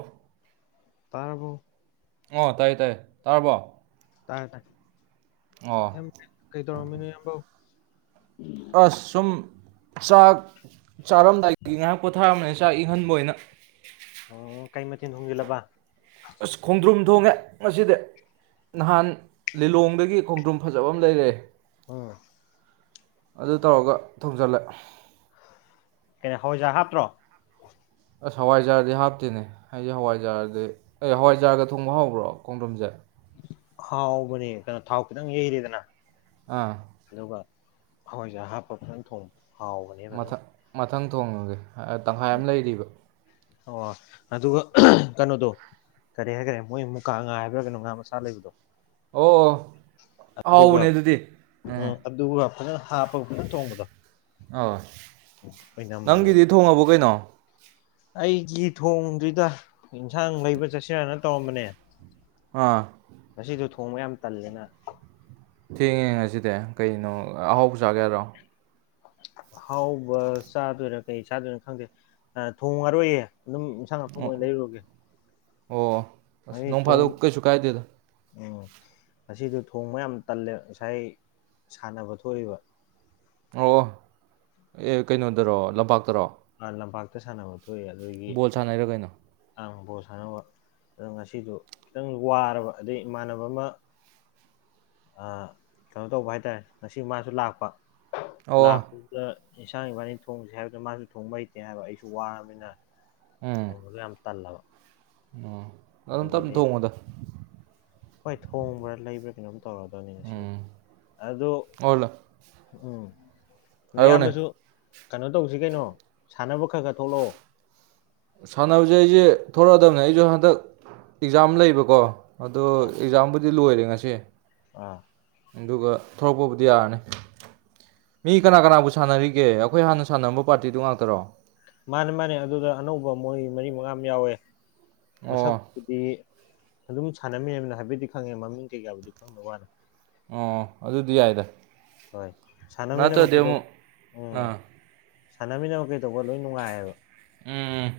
ꯑ [unintelligible] ꯇꯥꯔꯕꯣ ꯑꯣ ꯇꯥꯏꯌꯦ ꯇꯥꯏꯌꯦ ꯇꯥꯔꯕꯣ ꯇꯥꯔꯦ ꯇꯥꯔꯦ ꯑꯣ ꯏꯌꯥꯝꯕ ꯀꯩ ꯗꯧꯔꯝꯃꯤꯅꯣ ꯏꯌꯥꯝꯕꯧ ꯑꯁ ꯁꯨꯝ ꯆꯥꯛ ꯆꯥꯔꯝꯗꯥꯏꯒꯤ ꯉꯥꯏꯍꯥꯛ ꯄꯣꯊꯥꯔꯝꯕꯅꯦ ꯆꯥꯛ ꯏꯪꯍꯟꯕ ꯑꯣꯏꯅ ꯑꯣ ꯀꯩ ꯃꯊꯦꯜ ꯊꯣꯡꯖꯜꯂꯕ ꯑꯁ ꯈꯣꯡꯗ꯭ꯔꯨꯝ ꯊꯣꯡꯉꯦ ꯉꯁꯤꯗꯤ ꯅꯍꯥꯟ ꯂꯤꯂꯣꯡꯗꯒꯤ ꯈꯣꯡꯗ꯭ꯔꯨꯝ ꯐꯖꯕ ꯑꯃ ꯂꯩꯔꯛꯑꯦ ꯑꯝ ꯑꯗꯨ ꯇꯧꯔꯒ ꯊꯣꯡꯖꯤꯜꯂꯦ ꯀꯩꯅꯣ ꯍꯋꯥꯏꯖꯥꯔ ꯍꯥꯞꯇ꯭ꯔꯣ ꯑꯁ ꯍꯋꯥꯏꯖꯥꯔꯗꯤ ꯍꯥꯞꯇꯦꯅꯦ ꯑꯩꯗꯤ ꯍꯋꯥꯏꯖꯥꯔꯗꯤ ꯑꯩ ꯍꯋꯥꯏꯖꯥꯔꯒ ꯊꯣꯡꯕ ꯍꯥꯎꯕ꯭ꯔꯣ ꯈꯣꯡꯗ꯭ꯔꯨꯝꯖꯦ ꯍꯥꯎꯕꯅꯦ ꯀꯩꯅꯣ ꯊꯥꯎ ꯈꯤꯇꯪ ꯍꯩꯔꯦꯗꯅ ꯑꯥ ꯑꯗꯨꯒ ꯍꯋꯥꯏꯖꯥꯔ ꯍꯥꯞꯄ ꯐꯖꯅ ꯊꯣꯡꯕ ꯍꯥꯎꯕꯅꯦ ꯐꯖꯅ ꯃꯊꯪ ꯃꯊꯪ ꯊꯣꯡꯉꯒꯦ ꯇꯪꯈꯥꯏ ꯑꯃ ꯂꯩꯔꯤꯕ ꯑꯣ ꯑꯗꯨꯒ ꯀꯩꯅꯣꯗꯣ ꯀꯔꯤ ꯍꯥꯏꯒꯔꯦ ꯃꯣꯏ ꯃꯨꯀꯥ ꯉꯥ ꯍꯥꯏꯕ꯭ꯔꯥ ꯀꯩꯅꯣ ꯉꯥ ꯃꯆꯥ ꯂꯩꯕꯗꯣ ꯑꯣ ꯑꯣ ꯑꯗꯨꯒ ꯍꯥꯎꯕꯅꯦ ꯑꯗꯨꯗꯤ ꯑ ꯎꯝ ꯑꯗꯨꯒ ꯐꯖꯅ ꯍꯥꯞꯄꯒ ꯐꯖꯅ ꯊꯣꯡꯕꯗꯣ ꯑꯧ ꯑꯣꯏꯅꯝꯕꯅꯦꯕ ꯅꯪꯒꯤꯗꯤ ꯊꯣꯡꯉꯥꯕꯣ ꯀꯩꯅꯣ ꯑꯩꯒꯤ ꯊꯣꯡꯗ꯭ꯔꯤꯗ ꯌꯦꯟꯁꯥꯡ ꯂꯩꯕ ꯆꯠꯁꯤꯔꯥꯅ ꯇꯧꯔꯝꯕꯅꯦ ꯑꯥ ꯉꯁꯤꯗꯣ ꯊꯣꯡꯕ ꯌꯥꯝ ꯇꯜꯂꯦꯅ ꯊꯦꯡꯉꯦ ꯉꯁꯤꯗꯤ ꯀꯩꯅꯣ ꯑꯍꯥꯎꯕ ꯆꯥꯒꯦꯍꯥꯏꯔꯣ ꯑꯍꯥꯎꯕ ꯆꯥꯗꯣꯏꯔꯥ ꯀꯩ ꯆꯥꯗꯣꯏꯅꯣ ꯈꯪꯗꯦ ꯊꯣꯡꯉꯥꯔꯣꯏꯌꯦ ꯑꯗꯨꯝ ꯏꯟꯁꯥꯡ ꯑꯊꯣꯡꯕ ꯑꯣꯏꯅ ꯑꯣ ꯂꯩꯔꯨꯔꯒꯦ ꯑꯣ ꯑꯁ ꯉꯁꯤ ꯅꯣꯡ ꯊꯣꯡ ꯐꯥꯗꯣꯛ ꯀꯩꯁꯨ ꯀꯥꯏꯗꯦꯗꯥ ꯎꯝ ꯉꯥꯁꯤꯗꯣ ꯊꯣꯡꯕ ꯌꯥꯝ ꯇꯜꯂꯦ ꯉꯁꯥꯏ ꯁꯥꯟꯅꯕ ꯊꯣꯛ ꯎꯏꯕ ꯑꯣ ꯑꯦ ꯀꯩꯅꯣꯗꯥꯔꯣ ꯂꯝꯄꯥꯛꯇꯔꯣ ꯑ ꯂꯝꯄꯥꯛꯇ ꯁꯥꯟꯅꯕ ꯕꯣꯜ ꯁꯥꯟꯅꯩꯔꯣ ꯀꯩꯅꯣ ꯑꯥ ꯕꯣꯜ ꯁꯥꯟꯅꯔꯨꯕ ꯑꯗꯣ ꯉꯁꯤꯗꯨ ꯈꯤꯇꯪ ꯋꯥꯔꯕ ꯑꯗꯩ ꯏꯃꯥꯟꯅꯕ ꯑꯃ ꯑ ꯀꯩꯅꯣ ꯇꯧꯕ ꯍꯥꯏꯇꯥꯔꯦ ꯉꯁꯤ ꯃꯥꯁꯨ ꯂꯥꯛꯄ ꯑꯣ ꯂꯥꯛꯄꯗꯨꯗ ꯏꯟꯁꯥꯡ ꯏꯕꯥꯅꯤ ꯊꯣꯡꯁꯦ ꯍꯥꯏꯕꯗꯨꯗ ꯃꯥꯁꯨ ꯊꯣꯡꯕ ꯍꯩꯇꯦ ꯍꯥꯏꯕ ꯑꯩꯁꯨ ꯋꯥꯔꯃꯤꯅ ꯊꯣꯡꯕꯁꯨ ꯌꯥꯝ ꯇꯜꯂꯕ ꯑꯥ ꯑꯗꯨꯝ ꯑꯗꯨꯒꯤ ꯇꯞꯅ ꯂꯩ ꯊꯣꯡꯉꯨꯗ ꯍꯣꯏ ꯊꯣꯡꯕ꯭ꯔꯥ ꯂꯩꯕ꯭ꯔꯥ ꯀꯩꯅꯣꯝ ꯇꯧꯔꯗꯕꯅꯦ ꯉꯥꯁꯤꯕꯨꯗꯤ ꯎꯝ ꯑꯗꯣ ꯑꯣ ꯂ- ꯎꯝ ꯍꯥꯏꯔꯛꯑꯣꯅꯦ ꯏꯌꯥꯝꯕꯁꯨ ꯀꯩꯅꯣ ꯇꯧꯁꯤ ꯀꯩꯅꯣ ꯁꯥꯟꯅꯕ ꯈꯔ ꯈꯔ ꯊꯣꯛꯂꯛꯑꯣ ꯁꯥꯟꯅꯕꯁꯦ ꯑꯩꯁꯦ ꯊꯣꯛꯂꯛꯑꯗꯕꯅꯦ ꯑꯩꯁꯨ ꯍꯟꯗꯛ ꯑꯦꯛꯖꯥꯝ ꯂꯩꯕꯀꯣ ꯑꯗꯣ ꯑꯦꯛꯖꯥꯝꯕꯨꯗꯤ ꯂꯣꯏꯔꯦ ꯉꯁꯤ ꯑꯥ ꯑꯗꯨꯒ ꯊꯣꯔꯛꯄꯕꯨꯗꯤ ꯌꯥꯔꯅꯤ ꯃꯤ ꯀꯅꯥ ꯀꯅꯥꯕꯨ ꯁꯥꯟꯅꯔꯤꯒꯦ ꯑꯩꯈꯣꯏ ꯍꯥꯟꯅ ꯁꯥꯟꯅꯔꯝꯕ ꯄꯥꯔꯇꯤꯗꯨ ꯉꯥꯛꯇꯔꯣ ꯃꯥꯅꯦ ꯃꯥꯅꯦ ꯑꯗꯨꯗ ꯑꯅꯧꯕ ꯃꯣꯏ ꯃꯔꯤ ꯃꯉꯥ ꯑꯃ ꯌꯥꯎꯋꯦ ꯑꯣ ꯃꯥꯁꯛꯄꯨꯗꯤ ꯑꯗꯨꯝ ꯁꯥꯟꯅꯃꯤꯟꯅꯃꯤꯅ ꯍꯥꯏꯐꯦꯠꯇꯤ ꯈꯪꯉꯦ ꯃꯥꯃꯤꯡ ꯀꯩ ꯀꯥꯕꯨꯗꯤ ꯈꯪꯗꯥꯕꯩ ꯋꯥꯅꯦ ꯑꯣ ꯑꯗꯨꯗꯤ ꯌꯥꯏꯗ ꯍꯣꯏ ꯁꯥꯟꯅꯃꯤꯅꯕ ꯅꯠꯇ꯭ꯔꯗꯤ ꯈꯩꯗꯣ ꯑꯃꯨꯛ ꯎꯝ ꯑꯥ ꯁꯥꯟꯅꯃꯤꯟꯅꯕ ꯀꯩ ꯇꯧꯕ ꯂꯣꯏ ꯅꯨꯡꯉꯥꯏꯕ ꯎꯝ ꯎꯝ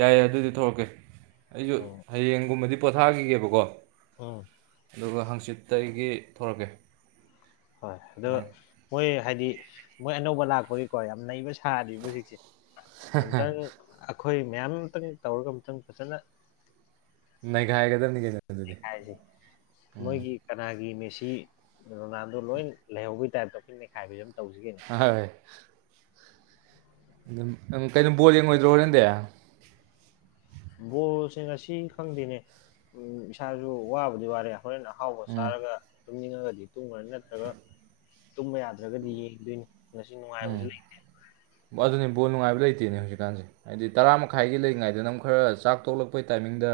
ꯌꯥꯏꯌꯦ ꯑꯗꯨꯗꯤ ꯊꯣꯛꯂꯛꯀꯦ ꯑꯩꯁꯨ ꯍꯥꯌꯦꯡꯒꯨꯝꯕꯗꯤ ꯄꯣꯊꯥꯈꯤꯒꯦꯕꯥꯀꯣ ꯑꯝ ꯑꯗꯨꯒ ꯍꯥꯡꯆꯤꯠꯇꯒꯤ ꯊꯣꯔꯛꯀꯦ ꯍꯣꯏ ꯑꯗꯣ ꯃꯣꯏ ꯍꯥꯏꯗꯤ ꯃꯣꯏ ꯑꯅꯧꯕ ꯂꯥꯛꯄꯒꯤꯀꯣ ꯌꯥꯝ ꯅꯩꯕ ꯁꯥꯔꯤꯕ ꯍꯧꯖꯤꯛꯁꯦ ꯑꯝꯇꯪ ꯑꯩꯈꯣꯏ ꯃꯌꯥꯝ ꯑꯝꯇꯪ ꯇꯧꯔꯒ ꯑꯝꯇꯪ ꯐꯖꯅ ꯅꯩꯒꯥꯏꯒꯗꯃꯦ ꯀꯩꯅꯣ ꯑꯗꯨꯗꯤ ꯅꯩꯈꯥꯏꯁꯦ ꯎꯝ ꯃꯣꯏꯒꯤ ꯀꯅꯥꯒꯤ ꯃꯦꯁꯤ ꯁꯤ ꯔꯣꯅꯥꯜꯗꯣ ꯂꯣꯏ ꯂꯩꯍꯧꯕꯒꯤ ꯇꯥꯏꯞꯇ ꯑꯩꯈꯣꯏ ꯅꯩꯈꯥꯏꯕꯤꯔꯝ ꯍꯣ ꯍꯣꯏ ꯑꯗꯨꯝ ꯀꯩꯅꯣ ꯕꯣꯜ ꯌꯦꯡꯉꯣꯏꯗ꯭ꯔꯣ ꯍꯣꯔꯦꯟꯗꯤ ꯕꯣꯜꯁꯦ ꯉꯁꯤ ꯈꯪꯗꯦꯅꯦ ꯎꯝ ꯏꯁꯥꯁꯨ ꯋꯥꯕꯨꯗꯤ ꯋꯥꯔꯦ ꯍꯣꯔꯦꯟ ꯑꯍꯥꯎꯕ ꯎꯝ ꯆꯥꯔꯒ ꯇꯨꯝꯅꯤꯡꯉꯥꯒꯗꯤ ꯇꯨꯝꯒ꯭ꯔꯥꯅꯤ ꯅꯠꯇ꯭ꯔꯒ ꯇꯨꯝꯕ ꯌꯥꯗ꯭ꯔꯒꯗꯤ ꯌꯦꯡꯗꯣꯏꯅꯦ ꯉꯁꯤ ꯎꯝ ꯅꯨꯡꯉꯥꯏꯕꯁꯨ ꯂꯩꯇꯦ ꯑꯗꯨꯅꯦ ꯕꯣꯜ ꯅꯨꯡꯉꯥꯏꯕ ꯂꯩꯇꯦꯅꯦ ꯍꯧꯖꯤꯛꯀꯥꯟꯁꯦ ꯍꯥꯏꯗꯤ ꯇꯔꯥ ꯃꯈꯥꯏꯒꯤ ꯂꯩꯔꯤꯉꯩꯗꯅꯃꯨꯛ ꯈꯔ ꯆꯥꯛ ꯇꯣꯛꯂꯛꯄꯩ ꯇꯥꯏꯃꯤꯡꯗ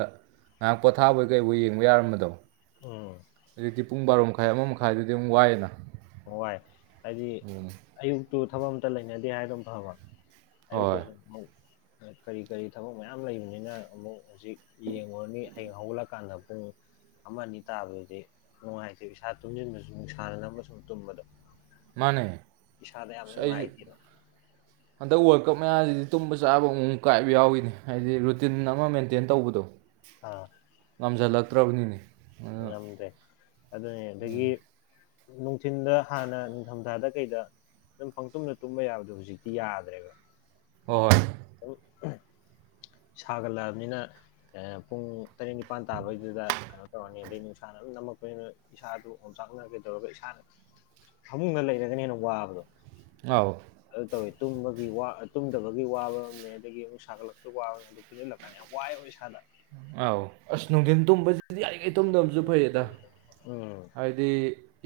ꯉꯥꯏꯍꯥꯛ ꯄꯣꯊꯥꯕꯣꯏ ꯀꯩꯕꯣꯏ ꯌꯦꯡꯕ ꯌꯥꯔꯝꯕꯗꯣ ꯎꯝ ꯍꯧꯖꯤꯛꯇꯤ ꯄꯨꯡ ꯕꯥꯔꯣ ꯃꯈꯥꯏ ꯑꯃ ꯃꯈꯥꯏꯗꯨꯗꯤ ꯑꯃꯨꯛ ꯋꯥꯏꯌꯦꯗꯅ ꯍꯣꯏ ꯍꯥꯏꯗꯤ ꯑꯌꯨꯛꯇꯨ ꯊꯕꯛ ꯑꯃꯇꯥ ꯂꯩꯅꯗꯦ ꯍꯥꯏꯗꯤ ꯑꯃꯨꯛ ꯐꯥꯕ ꯍꯣꯏ ꯑꯌꯨꯛꯇꯁꯨ ꯍꯣꯏ ꯀꯥꯔꯤ ꯀꯥꯔꯤ ꯊꯕꯛ ꯃꯌꯥꯝ ꯂꯩꯕꯅꯤꯅ ꯑꯃꯨꯛ ꯍꯧꯖꯤꯛ ꯌꯦꯡꯉꯨꯔꯅꯤ ꯍꯌꯦꯡ ꯍꯧꯒꯠꯂꯛꯀꯥꯟꯗ ꯄꯨꯡ ꯑꯃ ꯑꯅꯤ ꯇꯥꯕꯗꯨꯗꯤ ꯅꯨꯡꯉꯥꯏꯇꯦꯕ ꯏꯁꯥ ꯇꯨꯝꯁꯤꯟꯕꯁꯨ ꯅꯨꯡꯁꯥꯅ ꯅꯝꯃꯥꯒ ꯁꯨꯝ ꯇꯨꯝꯕꯗꯣ ꯃꯥꯅꯦ ꯏꯁꯥꯗ ꯌꯥꯝ ꯑꯩꯁꯨ ꯅꯨꯡꯉꯥꯏꯇꯦꯕ ꯍꯟꯗꯛ ꯋꯥꯔꯜ ꯀꯞ ꯃꯌꯥꯁꯤꯗꯤ ꯇꯨꯝꯕ ꯆꯥꯕ ꯑꯃꯨꯛ ꯃꯨꯛ ꯀꯥꯏꯕ ꯌꯥꯎꯏꯅꯦ ꯍꯥꯏꯗꯤ ꯔꯨꯇꯤꯟ ꯑꯃ ꯃꯦꯟꯇꯦꯟ ꯇꯧꯕꯗꯣ ꯑꯥ ꯍꯟꯖꯜꯂꯛꯇ꯭ꯔꯕꯅꯤꯅꯦ ꯉꯝꯗꯦ ꯑꯗꯨꯅꯦ ꯑꯗꯒꯤ ꯅꯨꯡꯊꯤꯟꯗ ꯍꯥꯟꯅ ꯅꯤꯡꯊꯝꯊꯥꯗ ꯀꯩꯗ ꯑꯗꯨꯝ ꯄꯪꯇꯨꯝꯗ ꯇꯨꯝꯕ ꯌꯥꯕꯗꯣ ꯍꯧꯖꯤꯛꯇꯤ ꯌꯥꯗ꯭ꯔꯦꯕ ꯍꯣ ꯍꯣꯏ ꯎ [unintelligible] ꯁꯥꯒꯠꯂꯛꯑꯕꯅꯤꯅ ꯄꯨꯡ ꯇꯥꯔꯦꯠ ꯅꯤꯄꯥꯟ ꯇꯥꯕꯩꯗꯨꯗ ꯀꯩꯅꯣ ꯇꯧꯔꯅꯤ ꯑꯗꯩ ꯅꯨꯡꯁꯥꯅ ꯅꯝꯃꯛꯄꯅꯤꯅ ꯏꯁꯥꯗꯨ ꯑꯣꯝꯆꯥꯛꯅꯒꯦ ꯇꯧꯔꯒ ꯏꯁꯥꯅ ꯐꯥꯃꯨꯡꯗ ꯂꯩꯔꯒꯅ ꯍꯦꯟꯅ ꯋꯥꯕꯗꯣ ꯑꯥꯎ ꯇꯧꯋꯦ ꯇꯨꯝꯕꯒꯤ ꯇꯨꯝꯗꯕꯒꯤ ꯋꯥꯕ ꯑꯃꯅꯦ ꯑꯗꯒꯤ ꯑꯃꯨꯛ ꯁꯥꯒꯠꯂꯛꯄ ꯋꯥ ꯑꯗꯨ ꯄꯨꯟꯁꯤꯜꯂꯛꯀꯥꯟꯗ ꯌꯥꯝ ꯋꯥꯏ ꯑꯣꯏ ꯏꯁꯅ ꯑꯥꯎ ꯑꯁꯅꯅꯨꯡꯊꯟ ꯇꯨꯝꯕꯁꯤꯗꯤ ꯑꯦ ꯇꯨꯝꯗꯝꯁꯨ ꯐꯩꯌꯦꯗ ꯎꯝ ꯍꯥꯏꯗꯤ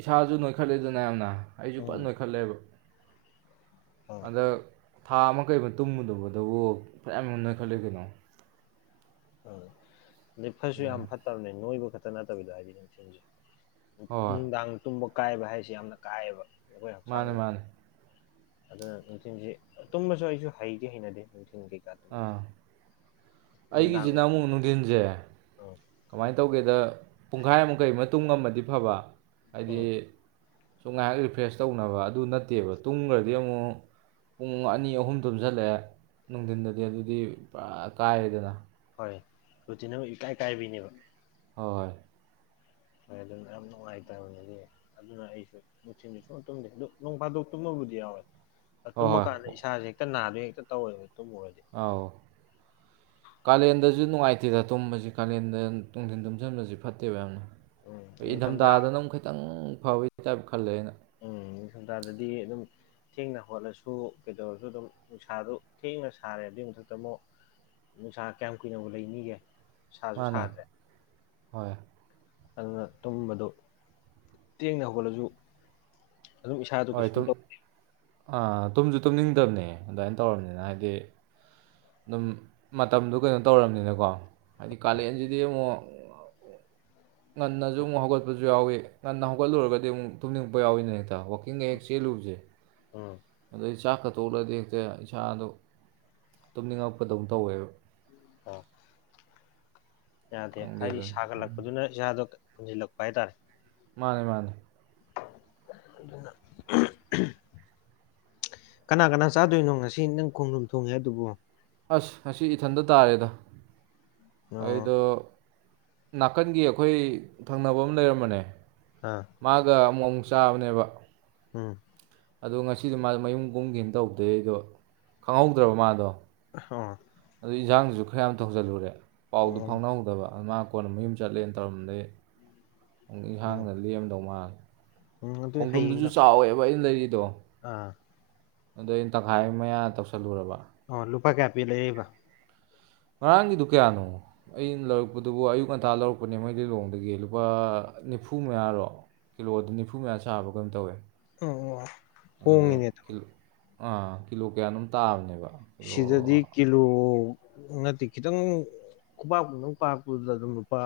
ꯏꯁꯥꯁꯨ ꯅꯣꯏꯈꯠꯂꯦꯗꯅ ꯌꯥꯝꯅ ꯑꯩꯁꯨ ꯄꯠ ꯎꯝ ꯅꯣꯏ ꯈꯜꯂꯦꯕ ꯑꯥ ꯑꯗ ꯊꯥ ꯑꯃ ꯀꯩ ꯃꯇꯨꯡꯨꯝꯃꯨꯗꯕꯗꯕꯨ ꯐꯌꯥꯝ ꯌꯅ ꯈꯠꯂ ꯀꯩꯅꯣ ꯑ ꯑꯗꯩ ꯐꯠꯁꯨ ꯌꯥꯝ ꯐꯠꯇꯕꯅꯦ ꯅꯣꯏꯕ ꯈꯛꯇ ꯅꯠꯇꯕꯤꯗꯣ ꯍꯥꯏꯗꯤ ꯌꯥꯝ ꯊꯖꯩ ꯍꯣꯏ ꯍꯣꯏ ꯅꯨꯡꯗꯥꯡ ꯇꯨꯝꯕ ꯀꯥꯏꯕ ꯍꯥꯏꯁꯦ ꯌꯥꯝꯅ ꯀꯥꯏꯑꯕ ꯑꯩꯈꯣꯏ ꯃꯥꯅꯦ ꯍꯛꯆꯥꯡꯗꯗꯤ ꯃꯥꯅꯦ ꯑꯗꯨꯅ ꯅꯨꯡꯊꯤꯜꯁꯤ ꯇꯨꯝꯕꯁꯨ ꯑꯩꯁꯨ ꯍꯩꯒ ꯍꯩꯅꯗꯦ ꯅꯨꯡꯊ ꯆꯤꯡꯕꯤ ꯀꯥꯗꯃꯦ ꯑꯩꯒꯤ ꯏꯆꯤꯟ ꯏꯅꯥꯃꯨꯛ ꯅꯨꯡꯊꯤꯟꯁꯦ ꯀꯃꯥꯏꯅ ꯇꯧꯒꯦꯗ ꯄꯨꯡꯈꯥꯏ ꯑꯃꯨꯛꯈꯩ ꯃꯇꯨꯡꯃꯗꯤ ꯐꯕ ꯍꯥꯏꯗꯤ ꯎꯝ ꯁꯨꯝ ꯉꯥꯏꯍꯥꯛ ꯔꯤꯐ꯭ꯔꯦꯁ ꯇꯧꯅꯕ ꯑꯗꯨ ꯅꯠꯇꯦꯕ ꯇꯨꯡꯈ꯭ꯔꯗꯤ ꯑꯃꯨꯛ ꯄꯨꯡ ꯑꯅꯤ ꯑꯍꯨꯝ ꯇꯣꯝꯖꯜꯂꯛꯑꯦ ꯅꯨꯡꯊꯤꯟꯗꯗꯤ ꯑꯗꯨꯗꯤ ꯄꯨꯔꯥ ꯀꯥꯏꯑꯦꯗꯅ ꯔꯇꯤꯅ ꯏꯀꯥꯏ ꯀꯥꯏꯕꯤꯅꯦꯕ ꯍꯣꯏ ꯍꯣꯏ ꯍ ꯑꯗꯨꯅ ꯌꯥꯝ ꯅꯨꯡꯉꯥꯏꯇꯕꯅꯤꯗꯤ ꯑꯗꯨꯅ ꯑꯩꯁꯨ ꯅꯨꯡꯊꯤꯟꯕꯁꯨ ꯇꯨꯝꯗꯦ ꯑꯗꯨ ꯅꯣꯡ ꯐꯥꯗꯣꯛ ꯇꯨꯝꯃꯕꯨꯗꯤ ꯌꯥꯎꯔꯦ ꯍꯣꯏ ꯇꯨꯝꯕ ꯍꯣꯏ ꯀꯥꯟꯗ ꯏꯁꯥꯁꯦ ꯍꯦꯛꯇ ꯅꯥꯗ ꯍꯦꯛꯇ ꯇꯧꯦꯕꯅꯤ ꯑꯥꯎ ꯀꯥꯂꯦꯟꯗꯁꯨ ꯅꯨꯡꯉꯥꯏ ꯑꯇꯤꯗ ꯇꯨꯝꯕꯁꯤ ꯀꯥꯂꯦꯟꯗ ꯇꯣꯡꯊꯤꯟ ꯇꯨꯝꯁꯤꯟꯕꯁꯤ ꯐꯠꯇꯦꯕ ꯌꯥꯝꯅ ꯎꯝ ꯅꯤꯡꯊꯝꯊꯥ ꯏꯪꯊꯝꯊꯥꯗꯅ ꯑꯃꯨꯛ ꯈꯤꯇꯪ ꯐꯕꯒꯤ ꯇꯥꯏꯞ ꯈꯜꯂꯦ ꯑꯩꯅ ꯎꯝ ꯅꯤꯡ ꯁꯝꯊꯗꯗꯤ ꯑꯗꯨꯝ ꯊꯦꯡꯅ ꯍꯣꯠꯂꯁꯨ ꯀꯩꯗꯧꯔꯁꯨ ꯑꯗꯨꯝ ꯅꯨꯡꯁꯥꯗꯨ ꯊꯦꯡꯅ ꯁꯥꯔꯦ ꯑꯗꯨꯏ ꯃꯊꯛꯇ ꯑꯃꯨꯛ ꯅꯨꯡꯁꯥ ꯀꯌꯥꯝ ꯀꯨꯏꯅꯅꯕ ꯂꯩ ꯃꯤꯒꯦ ꯃꯥꯅꯦ ꯍꯣꯏ ꯑꯗꯨꯅ ꯇꯨꯝꯕꯗꯣ ꯇꯦꯡꯅ ꯍꯧꯒꯠꯂꯁꯨ ꯑꯗꯨꯝ ꯏꯁꯥꯗ ꯍꯣꯏ ꯀꯩꯁꯨꯝ ꯇꯨꯝ ꯇꯧꯋ ꯇꯨꯝꯁꯨ ꯇꯨꯝꯅꯤꯡꯗꯕꯅꯦ ꯑꯗꯨꯃꯥꯏꯅ ꯇꯧꯔꯕꯔꯕꯅꯤꯅ ꯍꯥꯏꯗꯤ ꯑꯗꯨꯝ ꯃꯇꯝꯗꯨ ꯀꯩꯅꯣ ꯇꯧꯔꯕꯅꯤꯅꯀꯣ ꯍꯥꯏꯗꯤ ꯀꯥꯂꯦꯟꯁꯤꯗꯤ ꯑꯃꯨꯛ ꯉꯟꯅꯁꯨ ꯑꯃꯨꯛ ꯍꯧꯒꯠꯄꯁꯨ ꯌꯥꯎꯏꯤ ꯉꯟꯅ ꯍꯧꯒꯠꯂꯨꯔꯒꯗꯤ ꯑꯃꯨꯛ ꯊꯨꯝꯅꯤꯡꯉꯛꯄ ꯌꯥꯎꯏꯅꯦ ꯍꯦꯛꯇ ꯋꯥꯈꯜ ꯀꯤꯡ ꯍꯦꯛ ꯆꯦꯜꯂꯨꯕꯁꯦ ꯎꯝ ꯑꯗꯨꯗꯩ ꯑꯩ ꯆꯥꯛ ꯈꯠꯇꯣꯛꯂꯗꯤ ꯍꯦꯛꯇ ꯏꯁꯥꯗꯣ ꯇꯨꯝꯅꯤꯡꯉꯛꯄꯗꯧꯝ ꯇꯧꯋꯦꯕ ꯑ ꯌꯥꯗꯦ ꯈꯪꯗꯦ ꯍꯥꯏꯗꯤ ꯑꯗꯨꯅꯤ ꯁꯥꯒꯠꯂꯛꯄꯗꯨꯅ ꯏꯁꯥꯗꯣ ꯍꯨꯟꯖꯤꯜꯂꯛꯄ ꯍꯥꯏꯇꯥꯔꯦ ꯃꯥꯅꯦ ꯃꯥꯅꯦ ꯑꯗꯨ ꯀꯅꯥ ꯀꯅꯥ ꯆꯥꯗꯣꯏꯅꯣ ꯉꯁꯤ ꯅꯪ ꯈꯣꯡꯂꯣ ꯊꯣꯡꯉꯦ ꯑꯗꯨꯕꯨ ꯑꯁ ꯑꯁꯤ ꯏꯊꯟꯗ ꯇꯥꯔꯦꯗ ꯑꯣ ꯑꯩꯗꯣ ꯅꯥꯀꯟꯒꯤ ꯑꯩꯈꯣꯏ ꯊꯪꯅꯕ ꯑꯃ ꯂꯩꯔꯝꯕꯅꯦ ꯑꯥ ꯃꯥꯒ ꯑꯃꯨꯛ ꯆꯥꯕꯅꯦꯕ ꯎꯝ ꯑꯗꯣ ꯉꯁꯤꯗꯤ ꯃꯥ ꯃꯌꯨꯝ ꯀꯨꯝꯒꯅ ꯇꯧꯗꯦ ꯑꯩꯗꯣ ꯈꯪꯍꯧꯗ꯭ꯔꯕ ꯃꯥꯗꯣ ꯑꯣ ꯑꯗꯨ ꯏꯟꯖꯥꯡꯗꯨꯁꯨ ꯈꯔ ꯌꯥꯝ ꯊꯧꯖꯤꯜꯂꯨꯔꯦ ꯄꯥꯎꯗꯨ ꯑꯣ ꯐꯥꯎꯅꯍꯧꯗꯕ ꯃꯥ ꯑꯀꯣꯟ ꯃꯌꯨꯝ ꯆꯠꯂꯦꯅ ꯇꯧꯔꯝꯗꯩ ꯑꯃꯨ ꯎꯝ ꯏꯟꯁꯥꯡꯅ ꯂꯦꯝꯗꯧ ꯃꯥꯜꯂꯦ ꯎꯝ ꯑꯗꯨ ꯈꯣꯡꯖ꯭ꯔꯣꯝꯗꯨꯁꯨ ꯍꯌꯦꯡꯒ ꯆꯥꯎꯋꯦꯕ ꯑꯩꯅ ꯂꯩꯔꯤꯗꯣ ꯑꯥ ꯑꯗꯣ ꯑꯩꯅ ꯇꯪꯈꯥꯏ ꯃꯌꯥ ꯇꯧꯁꯜꯂꯨꯔꯕ ꯑꯣ ꯂꯨꯄꯥ ꯀꯌꯥ ꯄꯤ ꯂꯩꯕ ꯉꯔꯥꯡꯒꯤꯗꯨ ꯀꯌꯥꯅꯣ ꯑꯩꯅ ꯂꯧꯔꯛꯄꯗꯨꯕꯨ ꯑꯌꯨꯛ ꯉꯟꯇꯥ ꯂꯧꯔꯛꯄꯅꯦ ꯃꯩ ꯂꯤꯂꯣꯡꯗꯒꯤ ꯂꯨꯄꯥ ꯅꯤꯐꯨ ꯃꯌꯥꯔꯣ ꯀꯤꯂꯣꯗ ꯅꯤꯐꯨ ꯃꯌꯥ ꯁꯥꯕ ꯀꯩꯅꯝꯣ ꯇꯧꯋꯦ ꯎ ꯑꯗꯣ ꯍꯅꯦꯠꯇ ꯀꯤꯂꯣ ꯑꯥ ꯀꯤꯂꯣ ꯀꯌꯥꯅꯣꯝ ꯇꯥꯕꯅꯦꯕ ꯀꯤꯂꯣ ꯁꯤꯗꯗꯤ ꯀꯂꯨ ꯅꯠꯇꯦ ꯈꯤꯇꯪ ꯈꯨꯄꯥꯛꯥꯛꯪ ꯄꯥꯔꯛꯄꯗꯨꯗ ꯑꯗꯨꯝ ꯂꯨꯄꯥ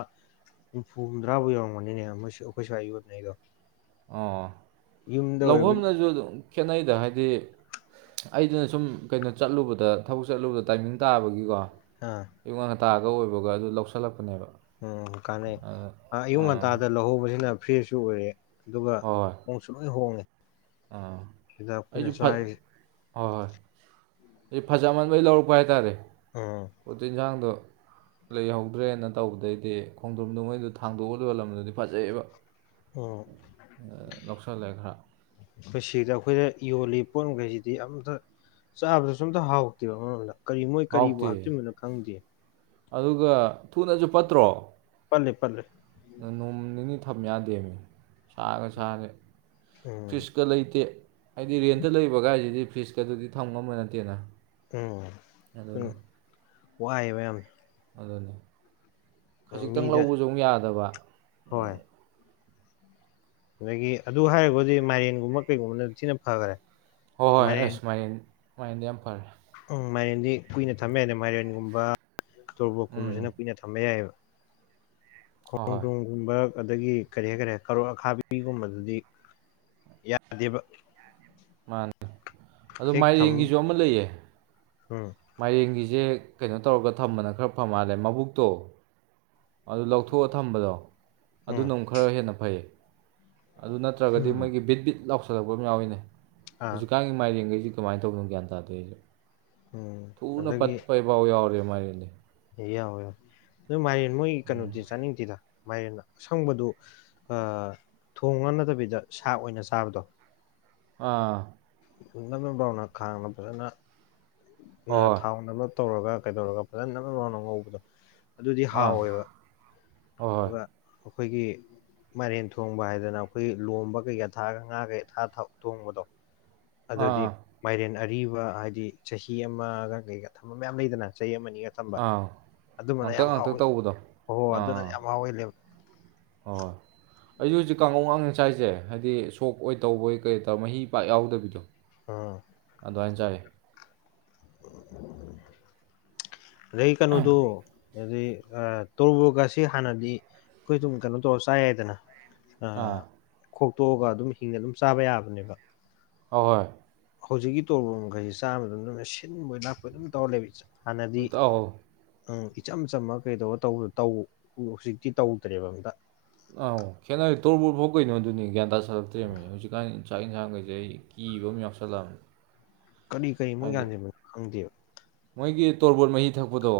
ꯍꯨꯝꯐꯨ ꯍꯨꯝꯗ꯭ꯔꯥꯐꯥꯎ ꯌꯧꯔꯝꯒꯅꯤꯅꯦ ꯃ ꯑꯩꯈꯣꯏ ꯁꯏ ꯌꯨꯕꯅꯦ ꯑꯩꯗꯣ ꯑꯣ ꯑꯣꯏꯕ ꯂꯧꯐꯝꯅꯁꯨ ꯑꯗꯨꯝ ꯈꯦꯠꯅꯩꯗ ꯍꯥꯏꯗꯤ ꯑꯩꯗꯨꯅ ꯁꯨꯝ ꯀꯩꯅꯣ ꯆꯠꯂꯨꯕꯗ ꯊꯕꯛ ꯆꯠꯂꯨꯕꯗ ꯇꯥꯏꯃꯤꯡ ꯇꯥꯕꯒꯤꯀꯣ ꯑꯥ ꯇꯇꯥꯒ ꯑꯣꯏꯕꯒ ꯑꯗꯨ ꯂꯧꯁꯜꯂꯛꯄꯅꯦꯕ ꯎꯝ ꯀꯥꯟꯅꯩ ꯑꯗ ꯑꯌꯨꯛ ꯑꯥ ꯉꯟꯇꯥꯗ ꯂꯧꯍꯧꯕꯁꯤꯅ ꯐ꯭ꯔꯦꯁꯁꯨ ꯑꯣꯏꯔꯦ ꯑꯗꯨꯒ ꯍꯣꯏ ꯍꯣꯏ ꯅꯣꯡꯁꯨ ꯂꯣꯏ ꯍꯣꯡꯉꯦ ꯑꯥ ꯁꯤꯗ ꯑꯩꯁꯨ ꯑꯩꯈꯣꯏꯅꯁꯨ ꯐꯠ ꯍꯥꯏꯁ ꯍꯣꯏ ꯍꯣꯏ ꯑꯩ ꯐꯖꯃꯟꯕꯩ ꯂꯧꯔꯛꯄ ꯍꯥꯏꯇꯥꯔꯦ ꯎꯝ ꯆꯤꯟꯖꯥꯡꯗꯣ ꯂꯩꯍꯧꯗ꯭ꯔꯦꯅ ꯇꯧꯕꯗꯩꯗꯤ ꯈꯣꯡꯗꯣꯝꯗꯣ ꯃꯣꯏꯗꯣ ꯊꯥꯡꯗꯣꯛꯎꯗꯕ ꯂꯝꯗꯨꯗꯤ ꯐꯖꯩꯑꯕ ꯎꯝ ꯂꯣꯛꯁꯥ ꯂꯩ ꯈ꯭ꯔ ꯑꯩꯈꯣꯏ ꯁꯤꯗ ꯑꯩꯈꯣꯏꯗ ꯌꯣꯜꯂꯤꯕ ꯄꯣꯠ ꯃꯈꯩꯁꯤꯗꯤ ꯑꯝꯇ ꯆꯥꯕꯗꯁꯨ ꯑꯇ ꯍꯥꯎꯇꯦꯕ ꯑꯃꯣꯝꯗ ꯀꯔꯤ ꯃꯣꯏ ꯀꯔꯤꯕꯨ ꯍꯥꯎꯇꯦ ꯍꯥꯞꯆꯤꯟꯕꯅꯣ ꯈꯪꯗꯦ ꯑꯗꯨꯒ ꯊꯨꯅꯁꯨ ꯄꯠꯇ꯭ꯔꯣ ꯄꯜꯂꯦ ꯄꯜꯂꯦ ꯅꯣꯡ ꯅꯤꯅꯤ ꯊꯝ ꯌꯥꯗꯦꯃꯤ ꯁꯥꯒ ꯁꯥꯔꯦ ꯎꯝ ꯐꯤꯁꯀ ꯂꯩꯇꯦ ꯍꯥꯏꯗꯤ ꯔꯦꯟꯇ ꯂꯩꯕꯒꯥꯏꯁꯤꯗꯤ ꯐꯤꯁꯀꯗꯨꯗꯤ ꯊꯝ ꯉꯝꯕ ꯅꯠꯇꯦꯅ ꯎꯝ ꯁꯨꯝ ꯑꯗꯨꯅꯤ ꯋꯥꯏꯑꯕ ꯌꯥꯝꯅ ꯑꯗꯨꯅꯦ ꯈꯖꯤꯛꯇꯪ ꯃꯤꯗ ꯂꯧꯕꯁꯨ ꯑꯃꯨꯛ ꯌꯥꯗꯕ ꯍꯣꯏ ꯑꯗꯒꯤ ꯑꯗꯨ ꯍꯥꯏꯒꯗꯤ ꯃꯥꯏꯔꯦꯟꯒꯨꯝꯕ ꯀꯩꯒꯨꯝꯕꯅ ꯊꯤꯅ ꯐꯈꯔꯦ ꯍꯣꯏ ꯍꯣꯏ ꯍꯣꯏ ꯑꯩ ꯃꯥꯏꯔꯦꯟ ꯁꯨꯃꯥꯏ ꯁꯨꯃꯥꯏꯅꯗꯤ ꯌꯥꯝ ꯐꯔꯦ ꯎꯝ ꯃꯥꯏꯔꯦꯟꯗꯤ ꯀꯨꯏꯅ ꯊꯝꯕ ꯌꯥꯏꯗ ꯃꯥꯏꯔꯦꯟꯒꯨꯝꯕ ꯎꯝ ꯇꯣꯔꯕꯣꯛꯀꯨꯝꯕꯁꯤꯅ ꯀꯨꯏꯅ ꯊꯝꯕ ꯌꯥꯏꯑꯕ ꯍꯣꯏ ꯈꯣꯡ ꯍꯣꯏ ꯊꯣꯡꯒꯨꯝꯕ ꯑꯗꯒꯤ ꯀꯔꯤ ꯍꯥꯏꯇꯥꯔꯦ ꯀꯔꯣꯛ ꯑꯈꯥꯕꯤꯒꯨꯝꯕꯗꯨꯗꯤ ꯌꯥꯗꯦꯕ ꯃꯥꯅꯦ ꯑꯣ ꯃꯥꯏꯔꯦꯟꯒꯤꯁꯨ ꯑꯃ ꯂꯩꯌꯦ ꯍꯝ ꯃꯔꯦꯡꯒꯤꯁꯦ ꯀꯩꯅꯣ ꯇꯧꯔꯒ ꯊꯝꯕꯅ ꯈꯔ ꯐꯝ ꯃꯥꯜꯂꯦ ꯃꯕꯨꯛꯇꯣ ꯑꯗꯨ ꯂꯧꯊꯣꯛꯑ ꯊꯝꯕꯗꯣ ꯎꯝ ꯑꯗꯨꯅꯛ ꯈꯔ ꯍꯦꯟꯅ ꯐꯩꯌꯦ ꯑꯗꯨ ꯅꯠꯇ꯭ꯔꯒꯗꯤ ꯎꯝ ꯃꯣꯏꯒꯤ ꯕꯤꯠ ꯕꯤꯠ ꯂꯥꯎꯁꯜꯂꯛꯄ ꯑꯃ ꯌꯥꯎꯏꯤꯅꯦ ꯑꯥ ꯍꯧꯖꯤꯛꯀꯥꯟꯒꯤ ꯃꯥꯏꯔꯦꯡꯈꯩꯁꯤ ꯀꯃꯥꯏꯅ ꯇꯧꯗꯅꯣ ꯒ꯭ꯌꯥꯟ ꯇꯥꯗꯦ ꯑꯩꯁꯨ ꯎꯝ ꯊꯨꯅ ꯑꯗꯒꯤ ꯄꯠꯄꯩꯐꯥꯎ ꯌꯥꯎꯔꯦ ꯃꯥꯒꯤꯅꯦ ꯑꯦ ꯌꯥꯎꯋꯦ ꯌꯥꯎꯋꯦ ꯑꯗꯨ ꯃꯦꯟ ꯃꯣꯏꯒꯤ ꯎꯝ ꯀꯩꯅꯣꯗꯤ ꯆꯥꯅꯤꯡꯗꯦꯗ ꯃꯥꯏꯅ ꯑꯁꯪꯕꯗꯨ ꯑ ꯊꯣꯡ ꯉꯥꯡꯅꯗꯕꯤꯗ ꯁꯥꯥꯛ ꯑꯣꯏꯅ ꯆꯥꯕꯗꯣ ꯑꯥ ꯅꯞꯅꯞ ꯂꯥꯎꯅ ꯈꯥꯡꯅ ꯐꯖꯅ ꯍꯣꯏ ꯍꯣꯏ ꯊꯥꯎꯅꯕ ꯇꯧꯔꯒ ꯀꯩꯗꯧꯔꯒ ꯐꯖꯅ ꯉ ꯉꯥꯎꯅ ꯉꯧꯕꯗꯣ ꯑꯗꯨꯗꯤ ꯑꯥ ꯍꯥꯎꯋꯦꯕ ꯍꯣꯏ ꯍꯣꯏ ꯑꯗꯨꯒ ꯑꯈꯣꯏꯒꯤ ꯃꯥꯏꯔꯦꯟ ꯊꯣꯡꯕ ꯍꯥꯏꯗꯅ ꯑꯩꯈꯣꯏ ꯂꯣꯝꯕ ꯀꯩꯀꯥ ꯊꯥꯒ ꯉꯥ ꯀꯩꯥ ꯊꯣꯡꯕꯗꯣ ꯑꯥ ꯑꯗꯨꯗꯤ ꯑꯥ ꯃꯥꯏꯔꯦꯟ ꯑꯔꯤꯕ ꯍꯥꯏꯗꯤ ꯆꯍꯤ ꯑꯃꯒ ꯀꯩꯒ ꯊꯝꯕ ꯃꯌꯥꯝ ꯂꯩꯗꯅ ꯆꯍꯤ ꯑꯃꯅꯤ ꯊꯝꯕ ꯑꯥ ꯑꯗꯨꯃꯅ ꯉꯥꯡꯇꯛ ꯌꯥꯝ ꯉꯥꯡꯇꯛ ꯍꯥꯎꯋꯤ ꯇꯧꯕꯗꯣ ꯍ ꯍꯣꯏ ꯑꯗꯨꯅ ꯌꯥꯝ ꯍꯥꯎ ꯍꯦꯂꯦꯕ ꯑꯣ ꯑꯩꯁꯨ ꯍꯧꯖꯤꯛ ꯀꯥꯡꯉꯧ ꯉꯥꯛꯉꯦ ꯆꯥꯏꯁꯦ ꯍꯥꯏꯗꯤ ꯁꯣꯛ ꯑꯣꯏ ꯇꯧꯕꯣꯏ ꯀꯩ ꯇꯧꯔ ꯃꯍꯤ ꯄꯥꯛ ꯌꯥꯎꯗꯕꯤꯗꯣ ꯑ ꯑꯗꯨꯋꯥꯏꯟ ꯆꯥꯌꯦ ꯂꯩ ꯀꯩꯅꯣꯗꯣ ꯑꯗꯩꯩ ꯇꯣꯔꯨꯕꯣꯠꯀ ꯁꯤ ꯍꯥꯟꯅꯗꯤ ꯑꯩꯈꯣꯏ ꯑꯗꯨꯝ ꯀꯩꯅꯣ ꯇꯧꯔ ꯆꯥꯏ ꯌꯥꯏꯗꯅ ꯑ ꯑꯥ ꯈꯣꯛꯇꯣꯛꯑꯒ ꯑꯗꯨꯝ ꯍꯤꯡꯅ ꯑꯗꯨꯝ ꯆꯥꯕ ꯌꯥꯕꯅꯦꯕ ꯑꯍꯣꯏ ꯍꯧꯖꯤꯛꯀꯤ ꯇꯣꯔꯕꯣꯝꯈꯩꯁꯤ ꯆꯥꯕꯗ ꯑꯗꯨꯝꯅ ꯁꯤꯟꯕꯣꯏ ꯂꯥꯛꯄ ꯑꯗꯨꯝ ꯇꯧꯔ ꯂꯩꯕ ꯏ [unintelligible] ꯎꯝ ꯏꯆꯝ ꯆꯝꯝꯕ ꯀꯩꯗꯧꯑ ꯇꯧ ꯇꯧ ꯇꯧ ꯍꯧꯖꯤꯛꯇꯤ ꯇꯧꯗ꯭ꯔꯦꯕ ꯍꯨꯏꯀꯥꯟ ꯑꯥꯎ ꯈꯦꯠꯅꯔꯦ ꯇꯣꯔꯕ ꯐꯥꯎ ꯀꯩꯅꯣ ꯑꯗꯨꯅꯤ ꯒ꯭ꯌꯥꯟ ꯇꯥ ꯁꯥꯂꯛꯇ꯭ꯔ‌ꯦꯃꯤ ꯍꯧꯖꯤꯛꯀꯥꯟꯒꯤ ꯆꯥꯛ ꯏꯟꯁꯥꯡꯈꯩꯁꯦ ꯑꯩ ꯀꯤ ꯏꯕ ꯌꯥꯎꯁꯜꯂꯛ ꯑꯝꯅꯤ ꯀꯔꯤ ꯀꯔꯤ ꯃꯣꯏ ꯌꯥꯟꯁꯤꯕꯟ ꯈꯪꯗꯦꯕ ꯑꯩꯒꯤ ꯇꯣꯔꯕꯣꯠ ꯃꯍꯤ ꯊꯛꯄꯗꯣ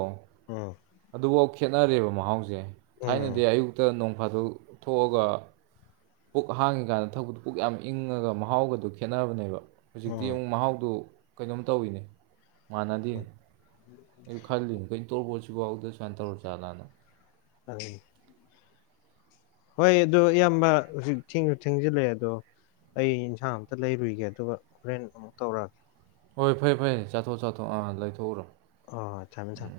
ꯑꯣ ꯑꯗꯨꯕꯥꯎ ꯈꯦꯠꯅꯔꯦꯕ ꯃꯍꯥꯎꯁꯦ ꯎꯝ ꯊꯥꯏꯅꯗꯤ ꯑꯌꯨꯛꯇ ꯅꯣꯡ ꯐꯥꯗ‌ꯣꯛ ꯊꯣꯛꯑꯒ ꯄꯨꯛ ꯍꯥꯡꯉꯤꯀꯥꯟꯗ ꯊꯛꯄꯗꯨ ꯄꯨꯛ ꯌꯥꯝ ꯏꯪꯉꯒ ꯃꯍꯥꯎꯒꯗꯨ ꯈꯦꯠꯅꯕꯅꯦꯕ ꯍꯧꯖꯤꯛꯇꯤ ꯎꯝ ꯑꯃꯨꯛ ꯃꯍꯥꯎꯗꯨ ꯀꯩꯅꯣꯝ ꯇꯧꯏꯤꯅꯦ ꯃꯥꯟꯅꯗ‌ꯦ ꯎꯝ ꯑꯩ ꯈꯜꯂꯤꯝ ꯀꯩꯏꯟ ꯇꯣꯔꯕ‌ꯣꯟ ꯁꯤꯐꯥꯎꯗ ꯁꯨꯃꯥꯏꯅ ꯇꯧꯔꯖꯥꯠꯂꯥꯅ ꯑꯗꯨꯅꯤ ꯍꯣꯏ ꯑꯗꯨ ꯏꯌꯥꯝꯕ ꯍꯧꯖꯤꯛ ꯊꯦꯡꯁꯨ ꯊꯦꯡꯖꯤꯜꯂꯛꯑꯦ ꯑꯗꯣ ꯑꯩ ꯏꯟꯁꯥꯡ ꯑꯝꯇ ꯂꯩꯔꯨꯏꯒꯦ ꯑꯗꯨꯒ ꯍꯣꯔꯦꯟ ꯑꯃꯨꯛ ꯇꯧꯔꯛꯑꯒꯦ ꯍꯣꯏ ꯐꯩ ꯐꯩ ꯆꯥꯊꯣꯛ ꯆꯥꯊꯣꯛ ꯑꯥ ꯂꯩꯊꯣꯛꯎꯔꯣ ꯍꯣꯏ ꯍꯣꯏ ꯊꯝꯃꯦ ꯊꯝꯃꯦ ꯎꯝ